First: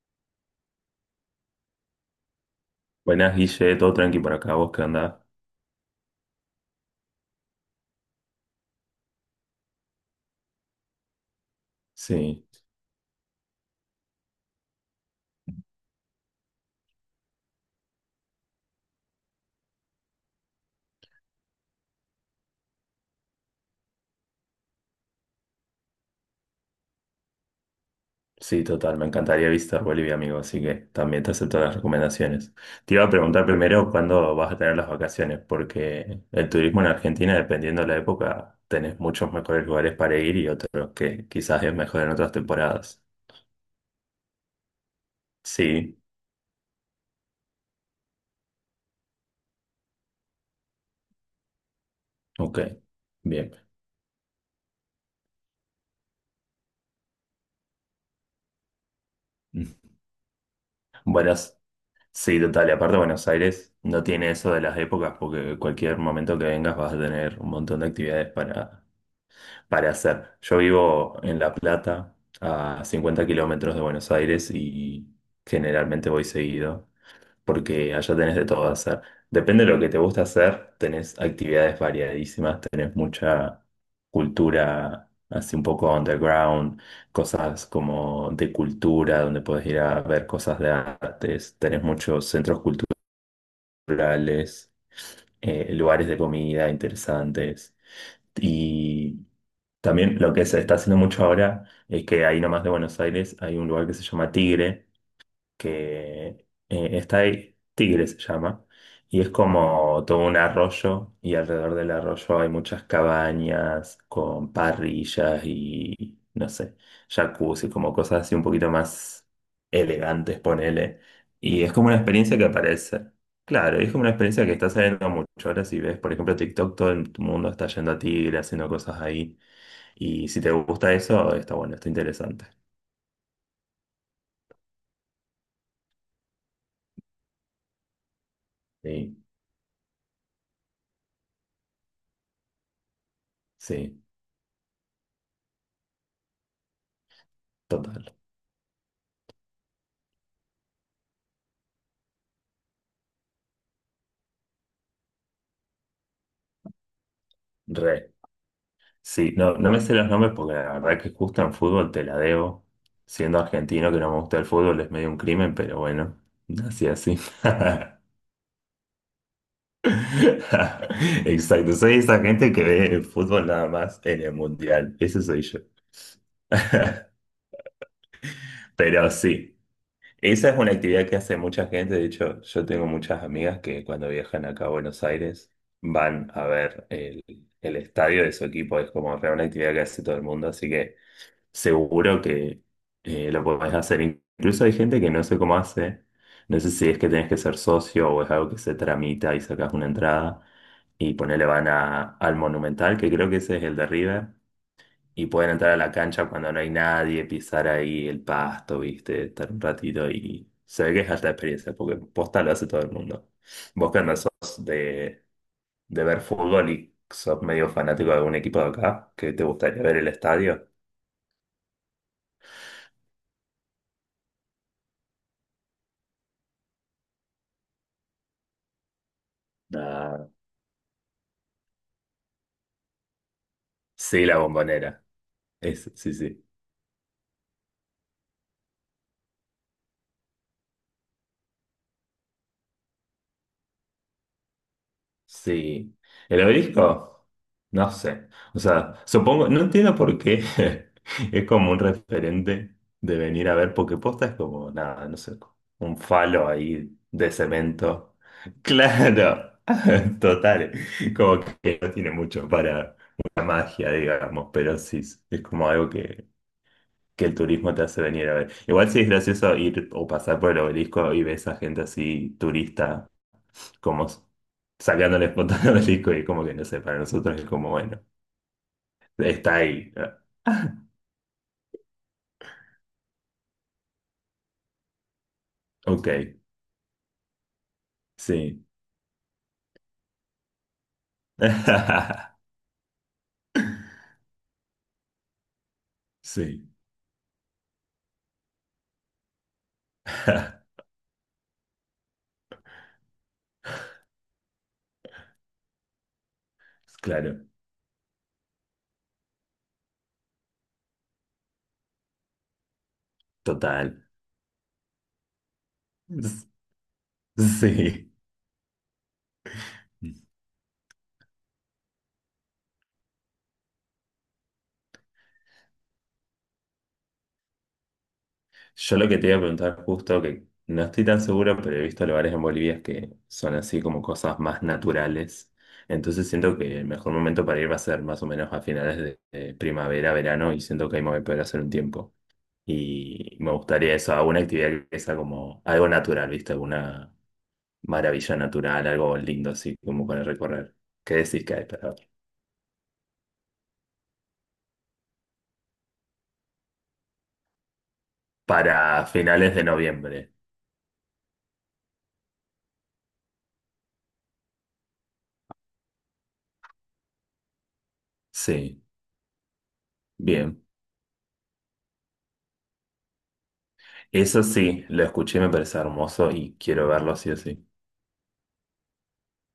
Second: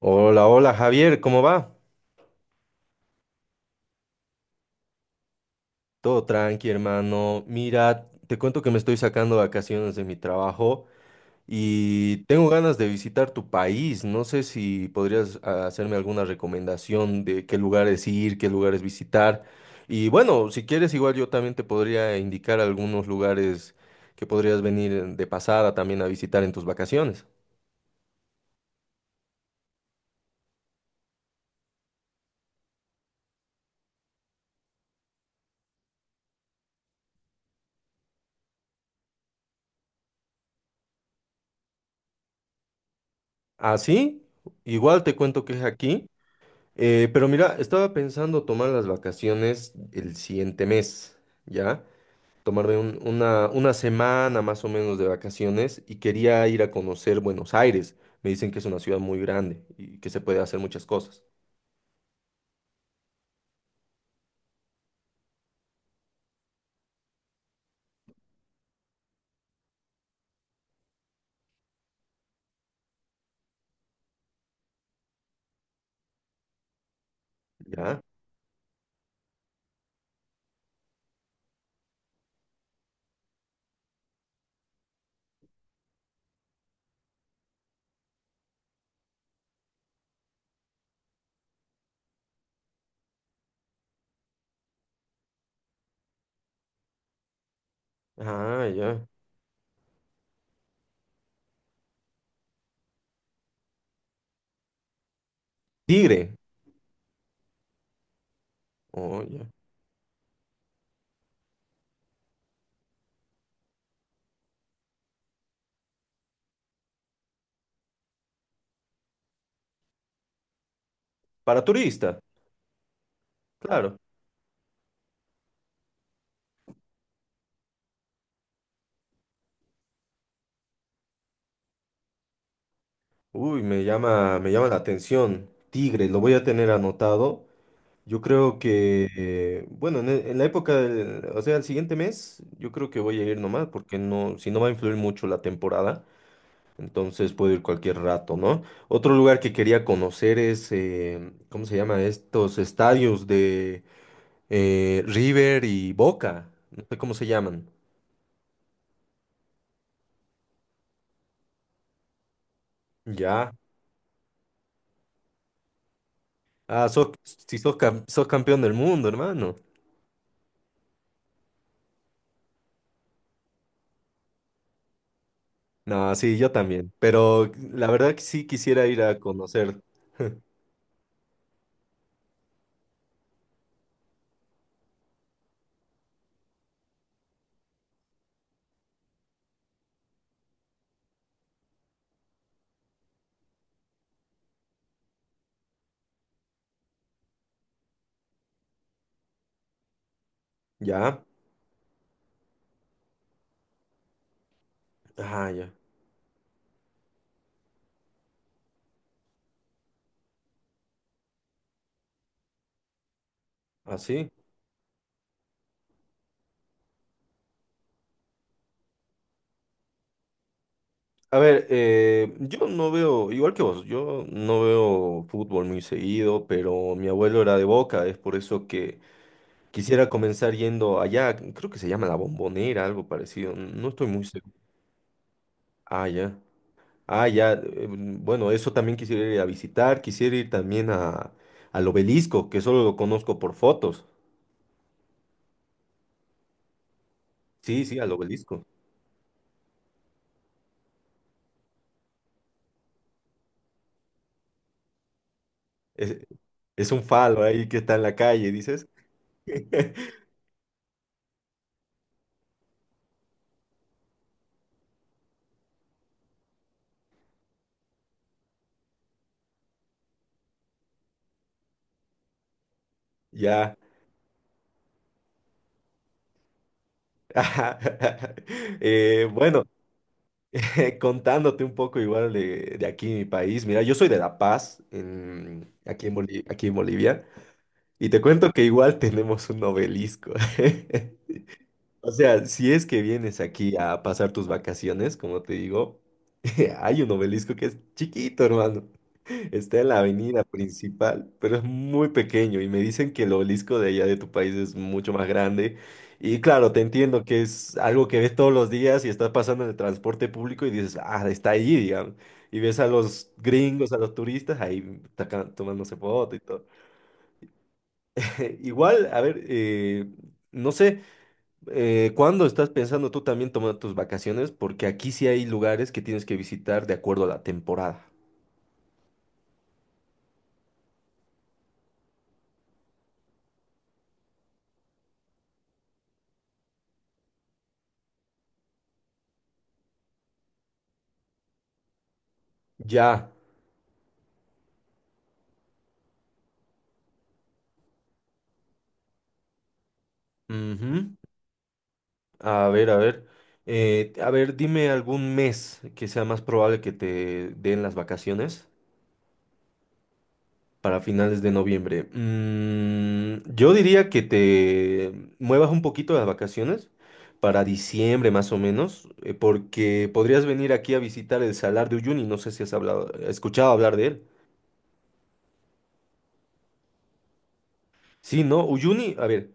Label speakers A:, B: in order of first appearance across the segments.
A: Hola, hola Javier, ¿cómo va?
B: Buenas, Guille, todo tranqui por acá, ¿vos qué andás?
A: Todo tranqui, hermano. Mira, te cuento que me estoy sacando vacaciones de mi trabajo y
B: Sí,
A: tengo ganas de visitar tu país. No sé si podrías hacerme alguna recomendación de qué lugares ir, qué lugares visitar. Y bueno, si quieres, igual yo también te podría indicar algunos lugares que podrías venir de pasada también a visitar en tus vacaciones.
B: sí, total, me encantaría visitar Bolivia, amigo, así que también te acepto las recomendaciones. Te iba a preguntar primero cuándo vas a tener las vacaciones, porque el turismo en Argentina, dependiendo de la época, tenés muchos mejores lugares para ir y otros que quizás es mejor en otras temporadas.
A: ¿Ah, sí? Igual te cuento que es
B: Sí,
A: aquí. Pero mira, estaba pensando tomar las vacaciones el siguiente mes, ¿ya?
B: ok,
A: Tomarme un- una,
B: bien.
A: una semana más o menos de vacaciones y quería ir a conocer Buenos Aires. Me dicen que es una ciudad muy grande
B: Mm,
A: y que se puede hacer muchas cosas,
B: buenas, sí, total, y aparte Buenos Aires no tiene eso de las épocas, porque cualquier momento que vengas vas a tener un montón de actividades para hacer. Yo vivo en La Plata, a 50 kilómetros de Buenos Aires y generalmente voy seguido, porque
A: ¿ya?
B: allá tenés de todo hacer. Depende de lo que te gusta hacer, tenés actividades variadísimas, tenés mucha cultura, así un poco underground, cosas como de cultura, donde podés ir a ver cosas de artes, tenés muchos centros culturales, Lugares de comida interesantes.
A: Ah, ya.
B: Y también lo que se está haciendo mucho ahora es que ahí nomás de Buenos Aires hay un lugar que se llama Tigre,
A: Tigre.
B: que está ahí, Tigre se llama, y
A: Oh,
B: es
A: ya.
B: como todo un arroyo, y alrededor del arroyo hay muchas cabañas con parrillas y, no sé, jacuzzi, como cosas así un poquito más elegantes, ponele. Y
A: Para
B: es como una
A: turista,
B: experiencia que aparece. Claro, y es
A: claro.
B: como una experiencia que está saliendo mucho. Ahora si ves, por ejemplo, TikTok, todo el mundo está yendo a Tigre, haciendo cosas ahí. Y si te gusta eso, está bueno, está interesante.
A: Uy, me llama la atención. Tigre, lo voy a tener anotado. Yo creo que,
B: Sí,
A: bueno, en la época del, o sea, el siguiente mes, yo creo que voy a ir nomás, porque
B: sí,
A: no, si no va a influir mucho la temporada, entonces puedo ir cualquier
B: total.
A: rato, ¿no? Otro lugar que quería conocer es, ¿cómo se llama? Estos estadios de River y Boca, no sé cómo se llaman.
B: Re. Sí, no, no me sé los nombres porque la verdad que justo en fútbol te la debo. Siendo
A: Ya.
B: argentino que no me gusta el fútbol es medio un crimen, pero bueno, así
A: Ah,
B: así.
A: sos campeón del mundo, hermano.
B: Exacto, soy esa gente que ve el fútbol nada más en el mundial. Ese soy yo.
A: No, sí, yo también, pero la verdad que sí quisiera ir
B: Pero
A: a
B: sí,
A: conocer,
B: esa es una actividad que hace mucha gente. De hecho, yo tengo muchas amigas que cuando viajan acá a Buenos Aires van a ver el estadio de su equipo. Es como re una actividad que hace todo el mundo, así que... seguro que lo podés hacer. Incluso hay gente que no sé cómo hace. No sé si es que tenés que ser socio o es algo que se tramita y sacás una entrada. Y
A: ¿ya?
B: ponele van a, al Monumental, que creo que ese es el de River. Y
A: Ah,
B: pueden
A: ya,
B: entrar a la cancha cuando no hay nadie, pisar ahí el pasto, viste, estar un ratito y se ve que es alta experiencia, porque posta lo hace todo el mundo. Vos que andás
A: así.
B: sos de ver fútbol y sos medio fanático de algún equipo de acá, que te gustaría ver el estadio.
A: A ver, yo no veo, igual que vos, yo no veo fútbol muy seguido, pero mi abuelo era de Boca, es por eso que quisiera comenzar yendo allá, creo que se llama La Bombonera, algo parecido, no estoy muy
B: Sí, la
A: seguro.
B: bombonera. Es,
A: Ah,
B: sí,
A: ya.
B: sí.
A: Ah, ya. Bueno, eso también quisiera ir a visitar, quisiera ir también a, al obelisco, que solo lo conozco por fotos.
B: Sí. ¿El obelisco?
A: Sí,
B: No
A: sí, al
B: sé. O
A: obelisco.
B: sea, supongo, no entiendo por qué es como un referente de venir a ver, porque posta es como, nada, no sé, un
A: Es,
B: falo
A: es
B: ahí
A: un
B: de
A: falo ahí que está en la
B: cemento.
A: calle, dices.
B: Claro, total. Como que no tiene mucho para una magia, digamos, pero sí, es como algo que el turismo te hace venir a ver. Igual sí es gracioso ir o pasar por el obelisco y ves a gente así turista,
A: Ya.
B: como s- sacándole fotos al obelisco y como que no sé, para nosotros es como, bueno, está
A: Bueno.
B: ahí.
A: Contándote un poco igual de aquí, mi país. Mira, yo soy de La Paz, aquí
B: Ok,
A: en aquí en Bolivia, y te cuento
B: sí.
A: que igual tenemos un obelisco. O sea, si es que vienes aquí a pasar tus vacaciones, como te digo,
B: Sí.
A: hay un obelisco que es chiquito, hermano. Está en la avenida principal, pero es muy pequeño y me dicen que el obelisco de allá de tu país es mucho más grande. Y claro, te entiendo que
B: Claro,
A: es algo que ves todos los días y estás pasando en el transporte público y dices, ah, está allí, digamos. Y ves a los gringos, a
B: total.
A: los turistas ahí tomándose foto y
B: S-
A: todo.
B: Sí.
A: Igual, a ver, no sé, ¿cuándo estás pensando tú también tomar tus vacaciones? Porque aquí sí hay lugares que tienes que visitar de acuerdo a la temporada.
B: Yo lo que te iba a preguntar justo, que no estoy tan seguro, pero he visto lugares en Bolivia que son así como cosas más naturales. Entonces siento que el mejor momento para ir va a ser más o menos a finales de primavera, verano, y siento que ahí me voy a poder hacer un tiempo.
A: Ya.
B: Y me gustaría eso, alguna actividad que sea como algo natural, ¿viste? Alguna maravilla natural, algo lindo así como para recorrer.
A: Ujú.
B: ¿Qué decís que hay
A: A ver, a ver. A ver, dime algún mes que sea más probable que te den las vacaciones
B: para finales de noviembre?
A: para finales de noviembre. Mm, yo diría que te muevas un poquito las vacaciones para diciembre más o
B: Sí,
A: menos, porque podrías
B: bien.
A: venir aquí a visitar el Salar de Uyuni. No sé si has hablado, escuchado hablar de él.
B: Eso sí, lo escuché y me parece hermoso y quiero verlo sí o sí.
A: Sí, ¿no? Uyuni, a ver.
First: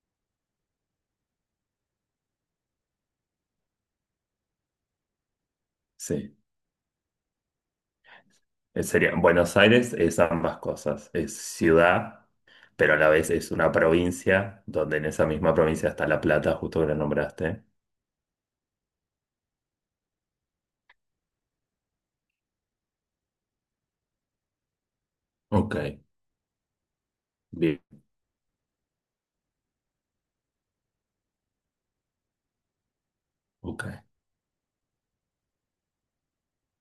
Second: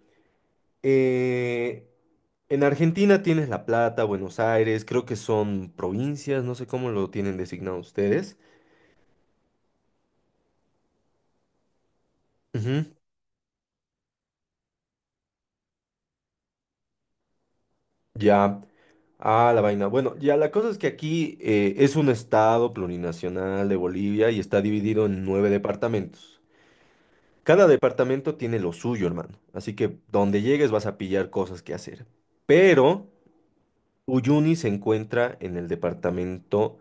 A: eh, en Argentina tienes La Plata, Buenos Aires, creo que son
B: Sí,
A: provincias, no sé cómo lo tienen designado ustedes.
B: eh, sería, Buenos Aires es ambas cosas, es ciudad,
A: Ujú.
B: pero a la vez es una provincia, donde en esa misma provincia está La Plata, justo que la nombraste.
A: Ya, ah, la vaina. Bueno, ya la cosa es que aquí es un estado plurinacional de Bolivia y está dividido en nueve
B: Ok,
A: departamentos. Cada
B: bien,
A: departamento tiene lo suyo, hermano. Así que donde llegues vas a pillar cosas que hacer. Pero
B: ok,
A: Uyuni se encuentra en el departamento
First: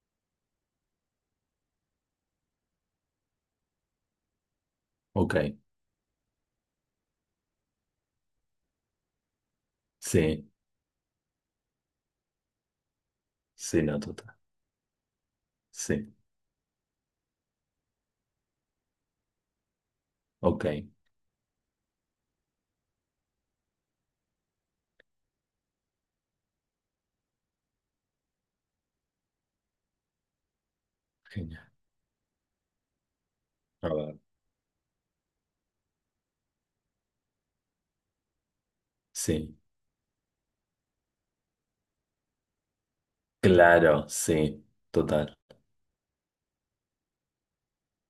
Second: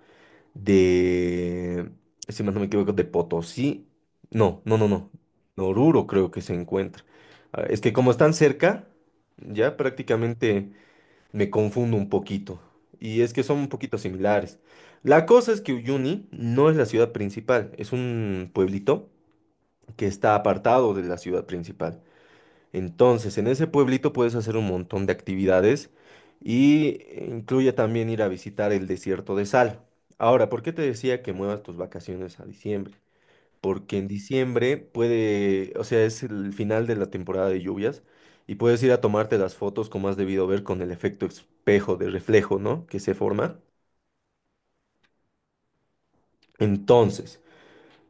A: de, si más no me equivoco, de Potosí. No, no, no, no.
B: ok,
A: Oruro creo que se encuentra. Ah, es que como están cerca, ya
B: sí,
A: prácticamente... Me confundo un poquito. Y es que son un
B: sí,
A: poquito
B: no, total,
A: similares. La cosa es que
B: sí,
A: Uyuni no es la ciudad principal, es un pueblito que está
B: ok,
A: apartado de la ciudad principal. Entonces, en ese pueblito puedes hacer un montón de actividades y incluye también ir a visitar el desierto de sal. Ahora, ¿por qué te decía que
B: genial.
A: muevas tus vacaciones a diciembre?
B: A
A: Porque en
B: ver,
A: diciembre puede, o sea, es el final de la temporada de lluvias y puedes ir a tomarte las
B: sí,
A: fotos como has debido ver con el efecto espejo de reflejo, ¿no? Que se forma.
B: claro, sí, total.
A: Entonces,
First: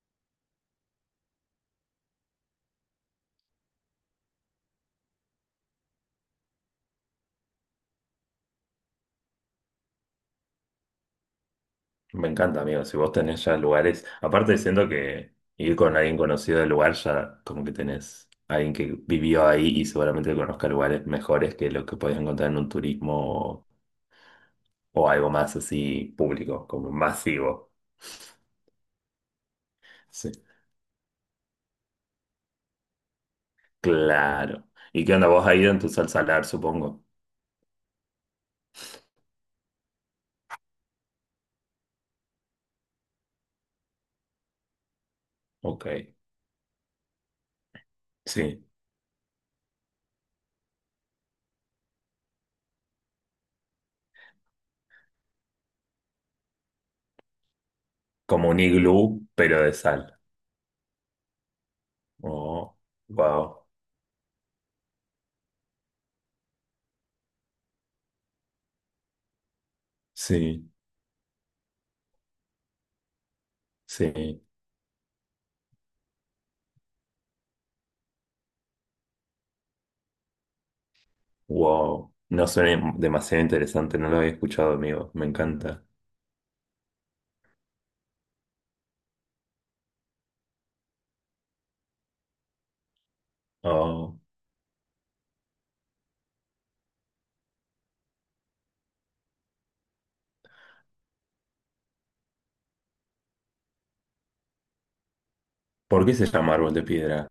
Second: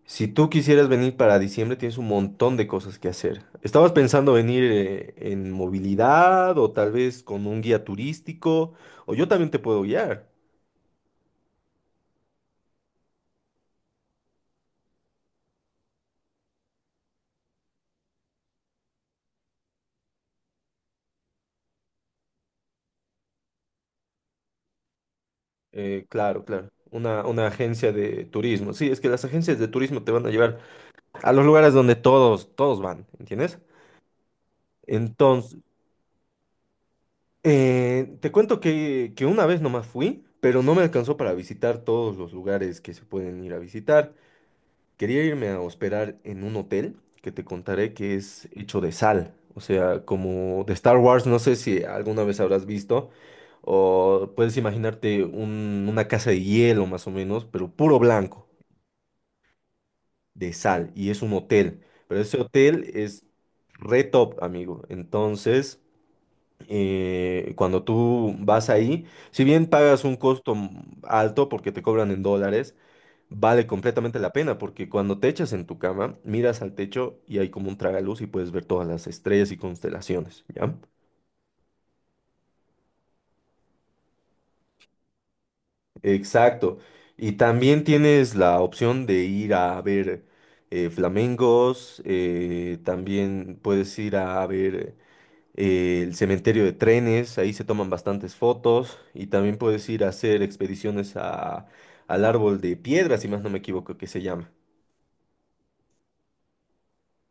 A: si tú quisieras venir para diciembre, tienes un montón de cosas que hacer. ¿Estabas pensando venir en movilidad o tal vez con un guía turístico? O yo también te puedo guiar.
B: Me encanta, amigo. Si vos tenés ya lugares, aparte siento que ir con alguien conocido del lugar ya como que tenés alguien que vivió ahí y seguramente conozca lugares mejores que lo que podés encontrar en un turismo o, o algo más así
A: Claro,
B: público,
A: claro.
B: como
A: Una
B: masivo.
A: agencia de turismo. Sí, es que las agencias de turismo te van a
B: Sí,
A: llevar a los lugares donde todos van, ¿entiendes?
B: claro. ¿Y qué onda? ¿Vos has
A: Entonces,
B: ido en tu salar, supongo?
A: te cuento que una vez nomás fui, pero no me alcanzó para visitar todos los lugares que se pueden ir a visitar. Quería irme a
B: Ok.
A: hospedar en un hotel que te contaré que es
B: Sí,
A: hecho de sal, o sea, como de Star Wars, no sé si alguna vez habrás visto, o puedes imaginarte una casa de hielo más o menos, pero puro blanco,
B: como un iglú, pero de sal.
A: de sal, y es un hotel, pero ese
B: Oh,
A: hotel es
B: wow.
A: re top, amigo. Entonces... cuando tú vas ahí, si bien pagas un costo
B: Sí,
A: alto porque te cobran en dólares, vale completamente la
B: sí,
A: pena porque cuando te echas en tu cama, miras al techo y hay como un tragaluz y puedes ver todas las estrellas y constelaciones, ¿ya?
B: wow. No suena demasiado interesante, no lo había escuchado, amigo. Me encanta.
A: Exacto. Y también tienes la opción de ir a ver flamencos, también puedes ir
B: Oh,
A: a ver el cementerio de trenes, ahí se toman bastantes fotos y también puedes ir a hacer expediciones a, al árbol de piedra, si más no me equivoco que se llama.
B: ¿por qué se llama árbol de piedra?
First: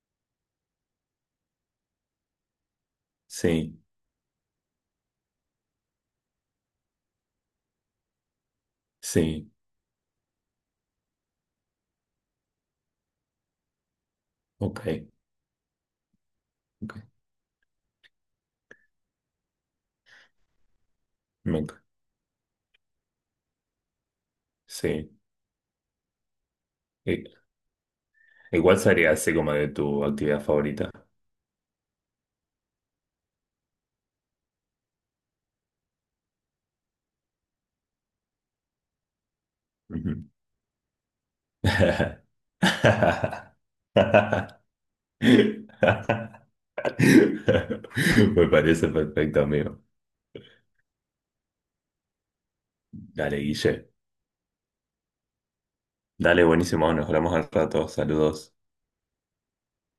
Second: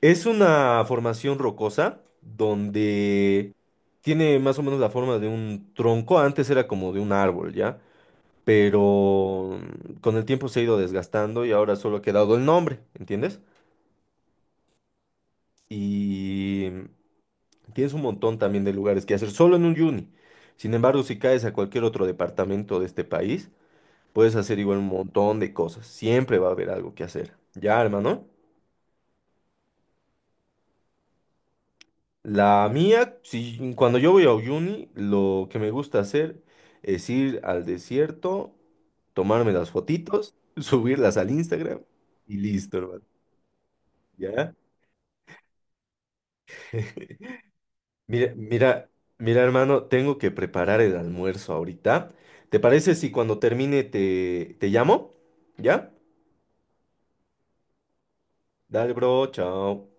A: Es una formación rocosa donde
B: Sí,
A: tiene más o menos la forma de un tronco, antes era como de un árbol, ¿ya?
B: sí,
A: Pero con el tiempo se ha ido desgastando y ahora solo ha quedado el nombre, ¿entiendes?
B: ok,
A: Y
B: ok,
A: tienes un montón también de lugares que hacer solo en un uni. Sin embargo, si caes a
B: me enc-
A: cualquier otro departamento de este país, puedes hacer igual un
B: sí.
A: montón de cosas. Siempre va a haber algo que
B: I-
A: hacer. Ya, hermano.
B: Igual sería así como de tu actividad favorita.
A: La mía, si, cuando yo voy a uni, lo que me gusta hacer es ir al desierto, tomarme las
B: Ujú.
A: fotitos, subirlas al Instagram y listo, hermano. ¿Ya? Mira,
B: Me parece
A: mira, mira,
B: perfecto, amigo.
A: hermano, tengo que preparar el almuerzo ahorita. ¿Te parece si cuando
B: Dale,
A: termine
B: Guille.
A: te llamo? ¿Ya?
B: Dale, buenísimo, nos hablamos al rato, saludos.
A: Dale, bro, chao.